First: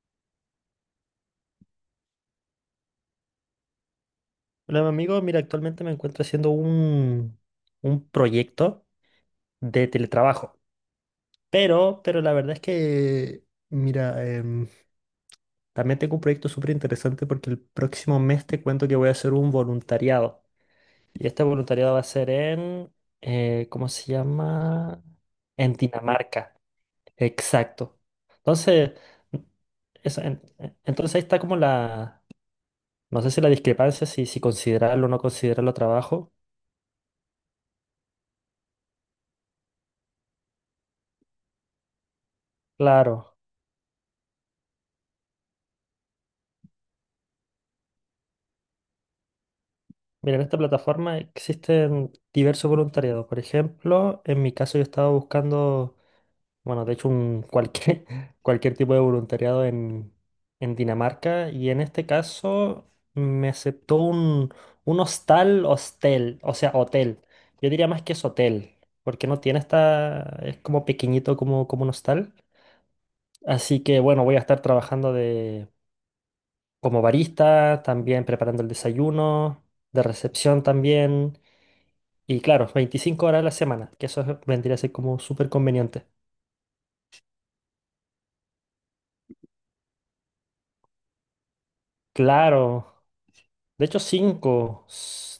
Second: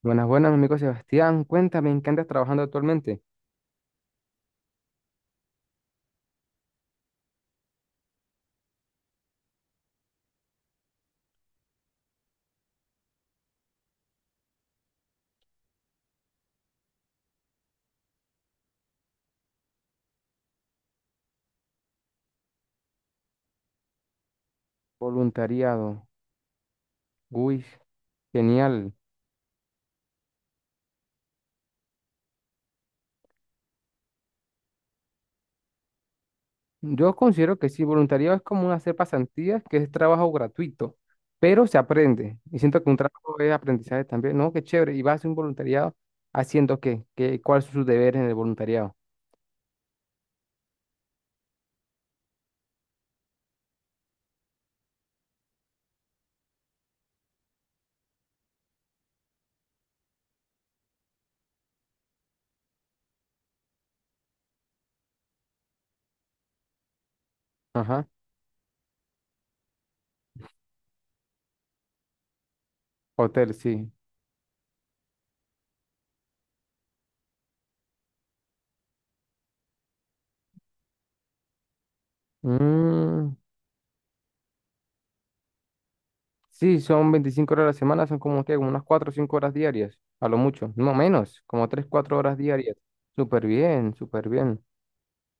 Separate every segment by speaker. Speaker 1: Buenas, buenas, mi amigo Sebastián. Cuéntame, ¿en qué andas trabajando actualmente?
Speaker 2: Hola, mi amigo. Mira, actualmente me encuentro haciendo un proyecto de teletrabajo. Pero la verdad es que, mira, también tengo un proyecto súper interesante porque el próximo mes te cuento que voy a hacer un voluntariado. Y este voluntariado va a ser en, ¿cómo se llama? En
Speaker 1: Voluntariado.
Speaker 2: Dinamarca.
Speaker 1: Uy,
Speaker 2: Exacto.
Speaker 1: genial.
Speaker 2: Entonces, eso, entonces ahí está como la, no sé si la discrepancia, si considerarlo o no considerarlo trabajo.
Speaker 1: Yo considero que sí, voluntariado es como hacer pasantías, que es trabajo gratuito, pero se aprende. Y siento que un
Speaker 2: Claro.
Speaker 1: trabajo es aprendizaje también. No, qué chévere. ¿Y vas a hacer un voluntariado haciendo qué? ¿Qué, cuáles son sus deberes en el voluntariado?
Speaker 2: Mira, en esta plataforma existen diversos voluntariados. Por ejemplo, en mi caso yo estaba buscando, bueno, de hecho un cualquier, cualquier tipo de voluntariado en, Dinamarca, y en este caso me aceptó un hostal, hostel, o sea, hotel. Yo diría más
Speaker 1: Ajá.
Speaker 2: que es hotel, porque no tiene esta, es como pequeñito como un hostal.
Speaker 1: Hotel,
Speaker 2: Así
Speaker 1: sí.
Speaker 2: que bueno, voy a estar trabajando de, como barista, también preparando el desayuno, de recepción también. Y claro, 25
Speaker 1: Mm,
Speaker 2: horas a la semana, que vendría a ser como súper conveniente.
Speaker 1: sí, son 25 horas a la semana, son como que unas 4 o 5 horas diarias, a lo mucho. No menos, como 3 4 horas diarias.
Speaker 2: Claro,
Speaker 1: Súper
Speaker 2: de
Speaker 1: bien,
Speaker 2: hecho
Speaker 1: súper bien.
Speaker 2: 5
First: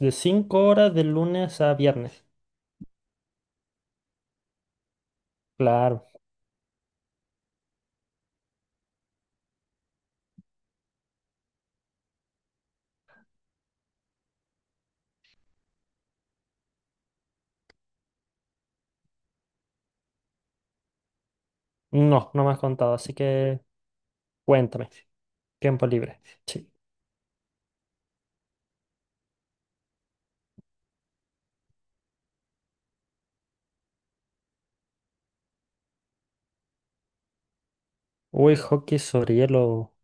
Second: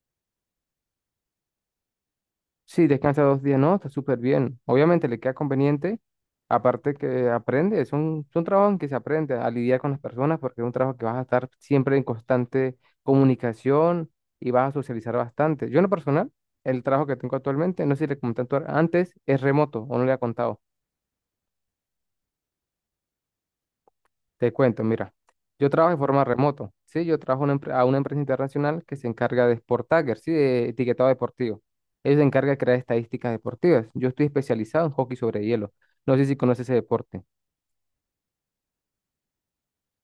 Speaker 2: de 5 horas de lunes a viernes.
Speaker 1: Sí, descansa 2 días, no, está súper bien. Obviamente le queda conveniente,
Speaker 2: Claro,
Speaker 1: aparte que aprende, es un trabajo en que se aprende a lidiar con las personas porque es un trabajo que vas a estar siempre en constante comunicación y vas a socializar bastante. Yo en lo personal, el trabajo que tengo actualmente, no sé si le comenté antes, es remoto o no le ha contado.
Speaker 2: no, no me has contado, así que
Speaker 1: Te cuento,
Speaker 2: cuéntame.
Speaker 1: mira, yo
Speaker 2: Tiempo
Speaker 1: trabajo de
Speaker 2: libre.
Speaker 1: forma
Speaker 2: Sí.
Speaker 1: remoto, ¿sí? Yo trabajo a una empresa internacional que se encarga de sport tagger, ¿sí? De etiquetado deportivo. Ellos se encargan de crear estadísticas deportivas. Yo estoy especializado en hockey sobre hielo. No sé si conoces ese deporte.
Speaker 2: Uy, hockey sobre hielo.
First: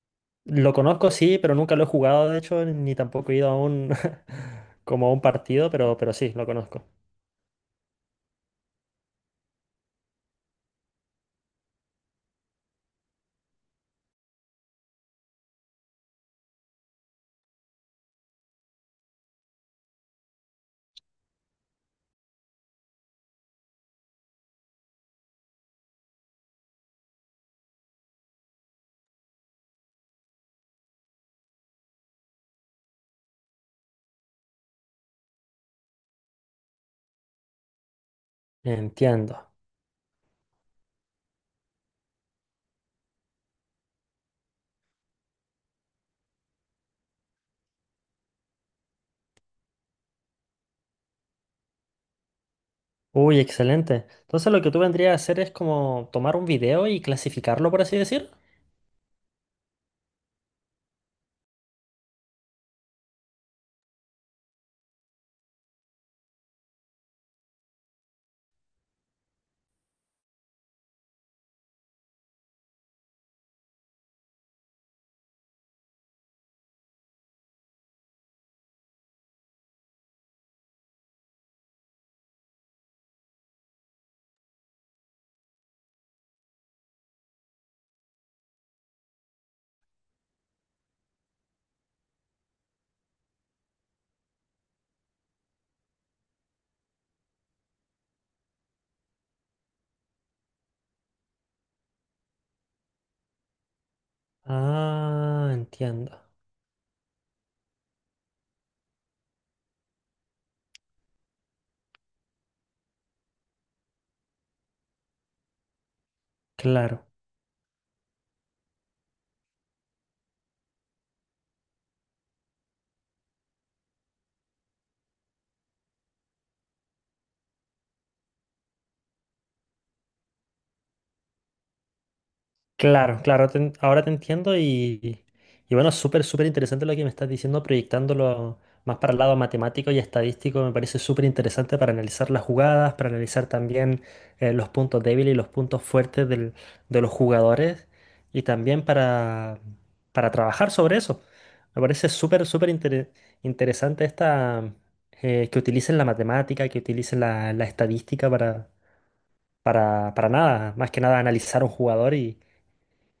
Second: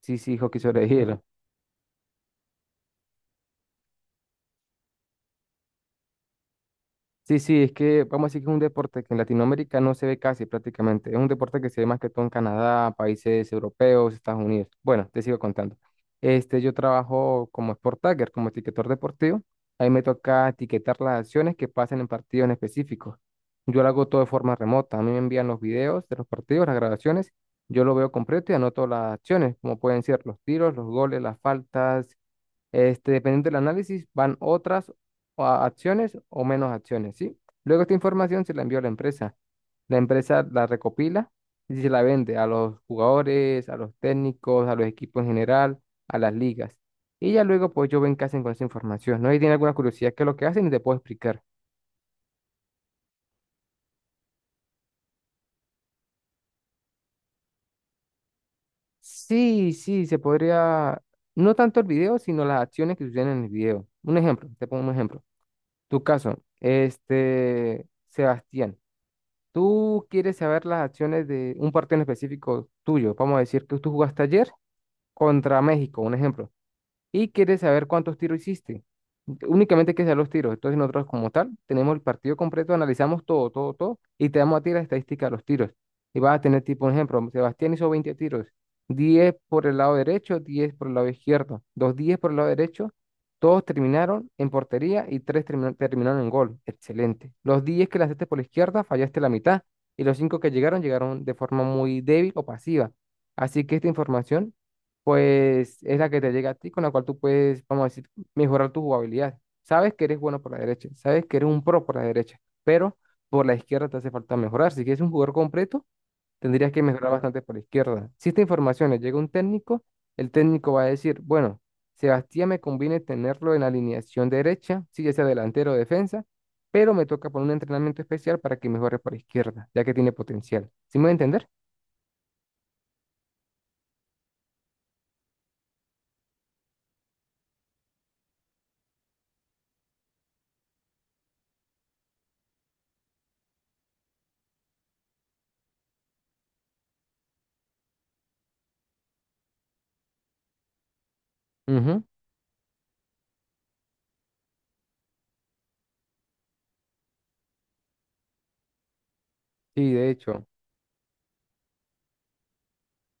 Speaker 1: Sí, sí, hockey
Speaker 2: Lo
Speaker 1: sobre
Speaker 2: conozco,
Speaker 1: hielo.
Speaker 2: sí, pero nunca lo he jugado, de hecho, ni tampoco he ido a un, como a un partido, pero sí, lo conozco.
Speaker 1: Sí, sí, es que vamos a decir que es un deporte que en Latinoamérica no se ve casi prácticamente. Es un deporte que se ve más que todo en Canadá, países europeos, Estados Unidos. Bueno, te sigo contando. Este, yo trabajo como sport tagger, como etiquetador deportivo. Ahí me toca etiquetar las acciones que pasan en partidos en específico. Yo lo hago todo de forma remota. A mí me envían los videos de los partidos, las grabaciones. Yo lo veo completo y anoto las acciones, como pueden ser los tiros, los goles, las faltas, este, dependiendo del análisis, van otras o acciones o menos acciones, ¿sí? Luego esta información se la envió a la
Speaker 2: Entiendo.
Speaker 1: empresa. La empresa la recopila y se la vende a los jugadores, a los técnicos, a los equipos en general, a las ligas. Y ya luego, pues yo ven qué hacen con esa información, ¿no? Y tiene alguna curiosidad, ¿qué es lo que hacen? Y te puedo explicar.
Speaker 2: Uy, excelente. Entonces lo que tú vendrías a hacer es como tomar un video y clasificarlo, por así decir.
Speaker 1: Sí, sí, se podría, no tanto el video, sino las acciones que suceden en el video. Un ejemplo, te pongo un ejemplo. Tu caso, este, Sebastián. Tú quieres saber las acciones de un partido en específico tuyo. Vamos a decir que tú jugaste ayer contra México, un ejemplo y quiere saber cuántos tiros hiciste. Únicamente hay que saber los tiros. Entonces nosotros como tal tenemos el partido completo, analizamos todo, todo, todo y te damos a ti la estadística de los tiros. Y vas a tener tipo, un ejemplo, Sebastián hizo 20 tiros, 10 por el lado derecho, 10 por el lado izquierdo, dos 10 por el lado derecho, todos terminaron en portería y 3 terminaron en gol. Excelente. Los 10 que lanzaste por la izquierda fallaste la mitad y los 5 que llegaron de forma muy débil o pasiva. Así que esta información
Speaker 2: Ah,
Speaker 1: pues es la
Speaker 2: entiendo.
Speaker 1: que te llega a ti, con la cual tú puedes, vamos a decir, mejorar tu jugabilidad. Sabes que eres bueno por la derecha, sabes que eres un pro por la derecha, pero por la izquierda te hace falta mejorar. Si quieres un jugador completo, tendrías que
Speaker 2: Claro,
Speaker 1: mejorar bastante por la izquierda. Si esta información le llega a un técnico, el técnico va a decir, bueno, Sebastián me conviene tenerlo en la alineación derecha, si ya sea delantero o defensa, pero me toca poner un entrenamiento especial para que mejore por la izquierda, ya que tiene potencial. ¿Sí me voy a entender?
Speaker 2: claro, claro. Ahora te entiendo, y bueno, súper, súper interesante lo que me estás diciendo, proyectándolo más para el lado matemático y estadístico. Me parece súper interesante para analizar las jugadas, para analizar también, los puntos débiles y los puntos fuertes de los jugadores, y también para, trabajar sobre eso. Me
Speaker 1: Ujú.
Speaker 2: parece súper, súper interesante esta, que utilicen la matemática, que utilicen la estadística para
Speaker 1: Sí, de hecho.
Speaker 2: nada, más que nada analizar un jugador, y,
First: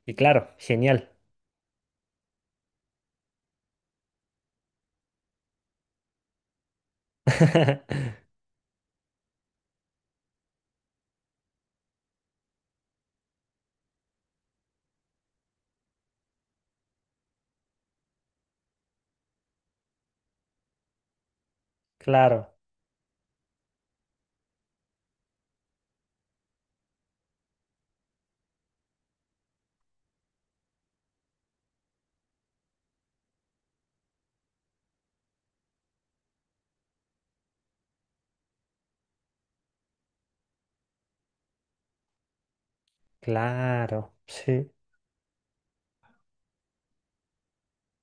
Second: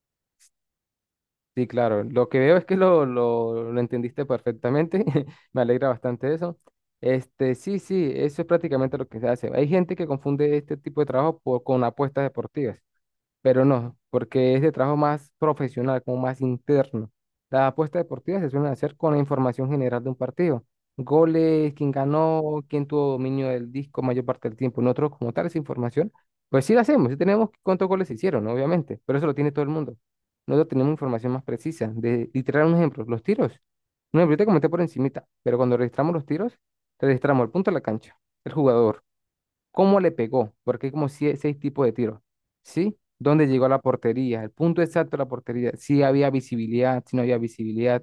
Speaker 2: y claro, genial.
Speaker 1: Sí, claro. Lo que veo es que lo entendiste perfectamente. Me alegra bastante eso. Este, sí, sí, eso es prácticamente lo que se hace. Hay gente que confunde este tipo de trabajo por- con apuestas deportivas pero no, porque es de trabajo más profesional, como más interno. Las apuestas deportivas se suelen hacer con la información general de un partido. Goles, quién
Speaker 2: Claro,
Speaker 1: ganó, quién tuvo dominio del disco mayor parte del tiempo. Nosotros, como tal, esa información, pues sí la hacemos, sí tenemos cuántos goles se hicieron, ¿no? obviamente, pero eso lo tiene todo el mundo. Nosotros tenemos información más precisa. De, literal, un ejemplo, los tiros. Un ejemplo, yo te comenté por encimita, pero cuando registramos los tiros, registramos el punto de la cancha, el jugador cómo le pegó, porque hay como seis tipos de tiros, ¿sí? ¿Dónde llegó a la
Speaker 2: claro,
Speaker 1: portería? El
Speaker 2: sí,
Speaker 1: punto exacto de la portería, si había visibilidad, si no había visibilidad,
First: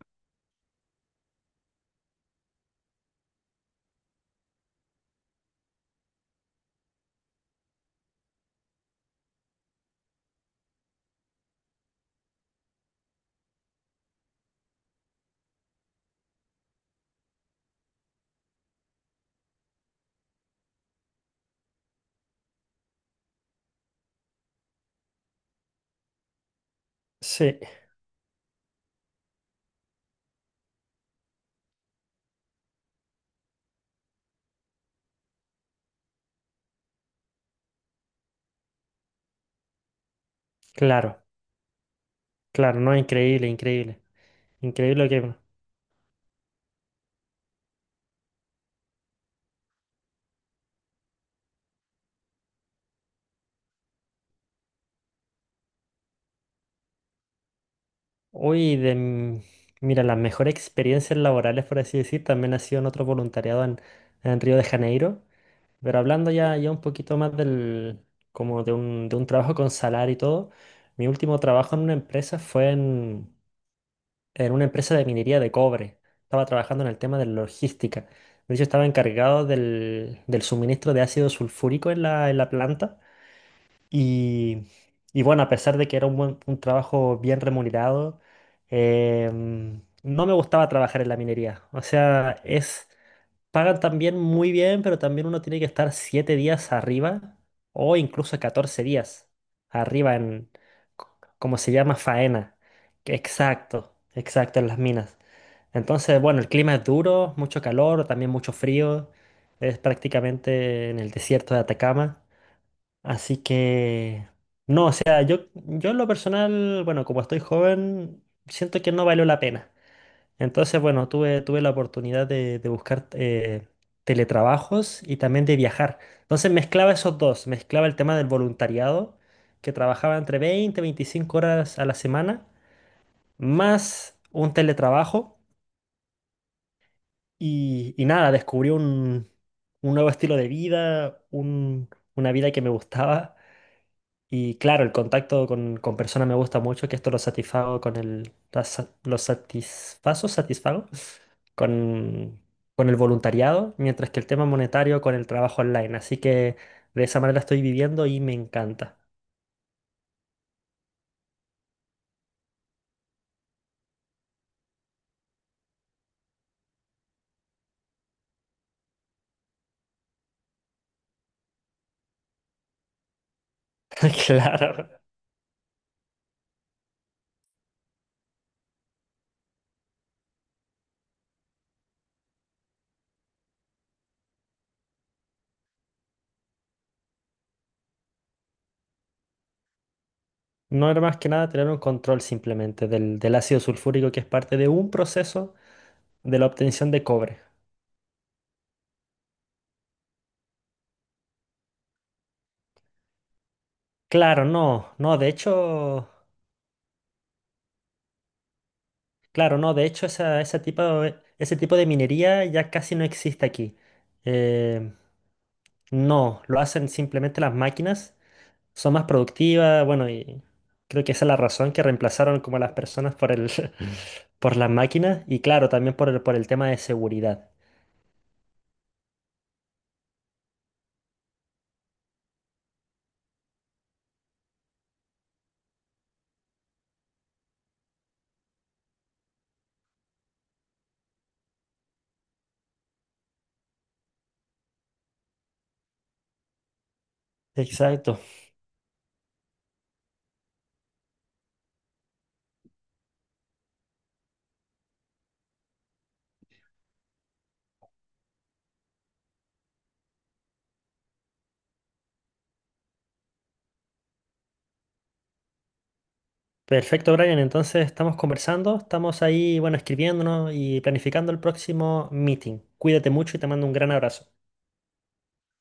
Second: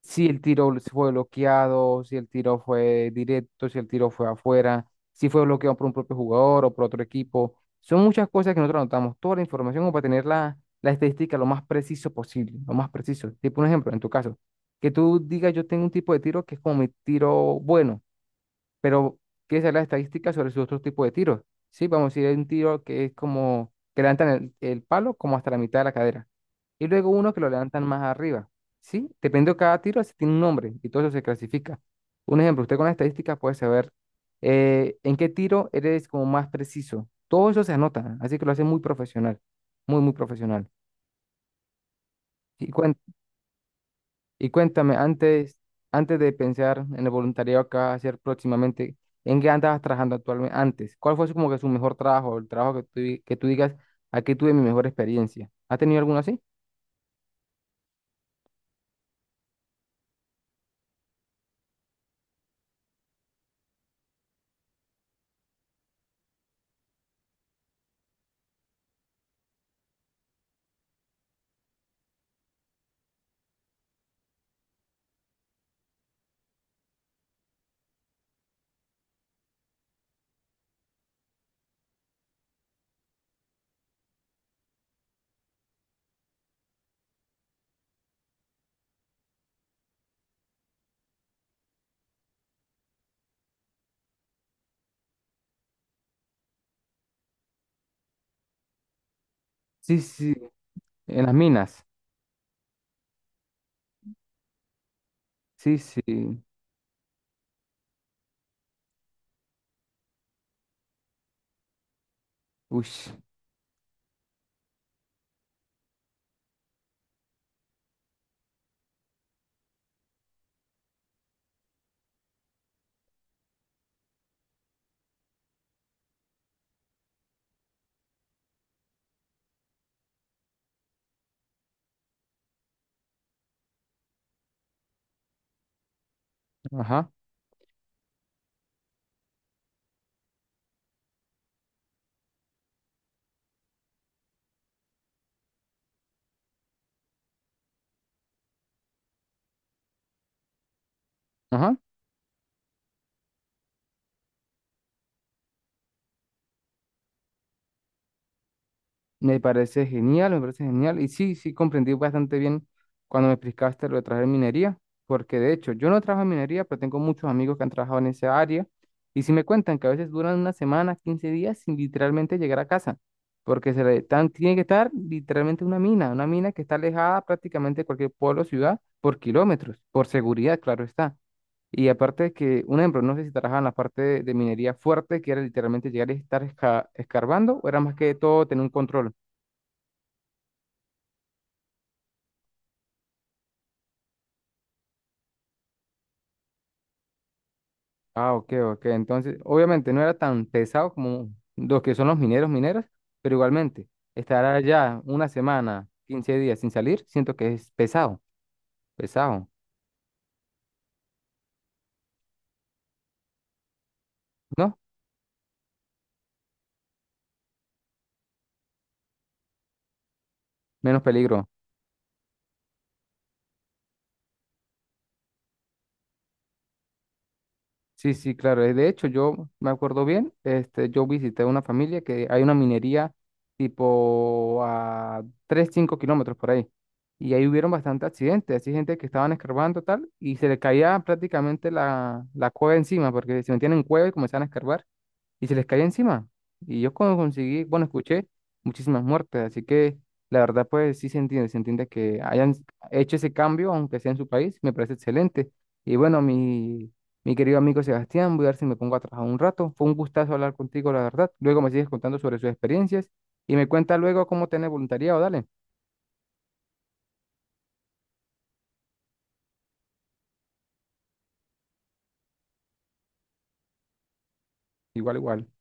Speaker 1: si el tiro fue bloqueado, si el tiro fue directo, si el tiro fue afuera, si fue bloqueado por un propio jugador o por otro equipo. Son muchas cosas que nosotros anotamos, toda la información como para tener la estadística lo más preciso posible, lo más preciso. Tipo un ejemplo, en tu caso, que tú digas yo tengo un tipo de tiro que es como mi tiro bueno pero quiere saber las estadísticas sobre sus otros tipos de tiros. Sí, vamos a decir, hay un tiro que es como que levantan el palo como hasta la mitad de la cadera. Y luego uno que lo
Speaker 2: sí,
Speaker 1: levantan más arriba. Sí, dependiendo de cada tiro, se tiene un nombre y todo eso se clasifica. Un ejemplo, usted con las estadísticas puede saber en qué tiro eres como más preciso. Todo eso se anota, así que lo hace muy profesional, muy, muy profesional.
Speaker 2: claro,
Speaker 1: Y
Speaker 2: claro, no, increíble, increíble,
Speaker 1: y cuéntame,
Speaker 2: increíble lo que.
Speaker 1: antes, antes de pensar en el voluntariado que vas a hacer próximamente, ¿en qué andabas trabajando actualmente antes? ¿Cuál fue como que su mejor trabajo, el trabajo que tú, que tú digas, aquí tuve mi mejor experiencia? ¿Has tenido alguno así?
Speaker 2: Hoy de... m- Mira, las mejores experiencias laborales, por así decir, también ha sido en otro voluntariado en, Río de Janeiro, pero hablando ya un poquito más del, como de un trabajo con salario y todo, mi último trabajo en una empresa fue en una empresa de minería de cobre. Estaba trabajando en el tema de la logística. De hecho, estaba encargado del suministro de ácido sulfúrico en la planta. Y, y bueno, a pesar de que era un trabajo bien remunerado, no me gustaba trabajar en la minería. O sea, es, pagan también muy bien, pero también uno tiene que estar 7 días arriba o incluso 14 días
Speaker 1: Sí,
Speaker 2: arriba
Speaker 1: sí,
Speaker 2: c-
Speaker 1: en las
Speaker 2: como se
Speaker 1: minas.
Speaker 2: llama, faena. Exacto, exacto, en las minas.
Speaker 1: Sí, sí.
Speaker 2: Entonces, bueno, el clima es duro, mucho calor, también mucho frío. Es prácticamente en el desierto de Atacama.
Speaker 1: Uy,
Speaker 2: Así que, no, o sea, yo en lo personal, bueno, como estoy joven, siento que no valió la pena. Entonces, bueno, tuve la oportunidad de buscar, teletrabajos y también de viajar. Entonces mezclaba esos dos, mezclaba el tema del voluntariado, que trabajaba entre veinte y 25 horas a la semana, más un teletrabajo.
Speaker 1: ajá,
Speaker 2: Y nada, descubrí un nuevo estilo de vida, una vida que me gustaba. Y claro, el contacto con, personas me gusta mucho, que esto lo satisfago con el... la sa- Lo satisfazo, satisfago
Speaker 1: ajá.
Speaker 2: con, con el voluntariado, mientras que el tema monetario con el trabajo online. Así que de esa manera estoy viviendo y me encanta.
Speaker 1: Me parece genial, me parece genial. Y sí, sí, comprendí bastante bien cuando me explicaste lo de trabajar en minería, porque de hecho yo no trabajo en minería, pero tengo muchos amigos que han trabajado en esa área. Y sí me cuentan que a veces duran una semana, 15 días sin literalmente llegar a casa, porque tiene que
Speaker 2: Claro.
Speaker 1: estar literalmente una mina que está alejada prácticamente de cualquier pueblo o ciudad por kilómetros, por seguridad, claro está. Y aparte de que, un ejemplo, no sé si trabajaban en la parte de, minería fuerte, que era literalmente llegar y estar escarbando, o era más que todo tener un control.
Speaker 2: No era más que nada tener un control simplemente del ácido sulfúrico, que es parte de un proceso de la obtención de cobre.
Speaker 1: Ah, ok, ok. Entonces, obviamente no era tan pesado como los que son los mineros, mineras, pero igualmente, estar
Speaker 2: Claro, no,
Speaker 1: allá
Speaker 2: no,
Speaker 1: una
Speaker 2: de
Speaker 1: semana,
Speaker 2: hecho,
Speaker 1: 15 días sin salir, siento que es pesado, pesado,
Speaker 2: claro, no, de hecho ese tipo de minería ya casi no existe aquí.
Speaker 1: ¿no?
Speaker 2: Eh, no, lo hacen simplemente las máquinas, son más productivas, bueno, y
Speaker 1: Menos
Speaker 2: creo que esa es la
Speaker 1: peligro.
Speaker 2: razón que reemplazaron como a las personas por el, por las máquinas, y claro, también por el tema de seguridad.
Speaker 1: Sí, sí, claro. De hecho, yo me acuerdo bien, este, yo visité una familia que hay una minería tipo a 3, 5 kilómetros por ahí. Y ahí hubieron bastantes accidentes, así gente que estaban escarbando tal, y se le caía prácticamente la cueva encima, porque se metían en cueva y comenzaban a escarbar y se les caía encima. Y yo cuando conseguí, bueno,
Speaker 2: Exacto.
Speaker 1: escuché muchísimas muertes, así que la verdad pues sí se entiende que hayan hecho ese cambio, aunque sea en su país, me parece excelente. Y bueno, mi querido amigo Sebastián, voy a ver si me pongo a trabajar un rato. Fue un gustazo hablar contigo, la verdad. Luego me sigues contando sobre sus experiencias y me cuenta luego cómo tener voluntariado, dale.
Speaker 2: Perfecto, Brian, entonces estamos conversando, estamos ahí, bueno, escribiéndonos y planificando el próximo meeting. Cuídate mucho y te mando un gran abrazo.
Speaker 1: Igual, igual.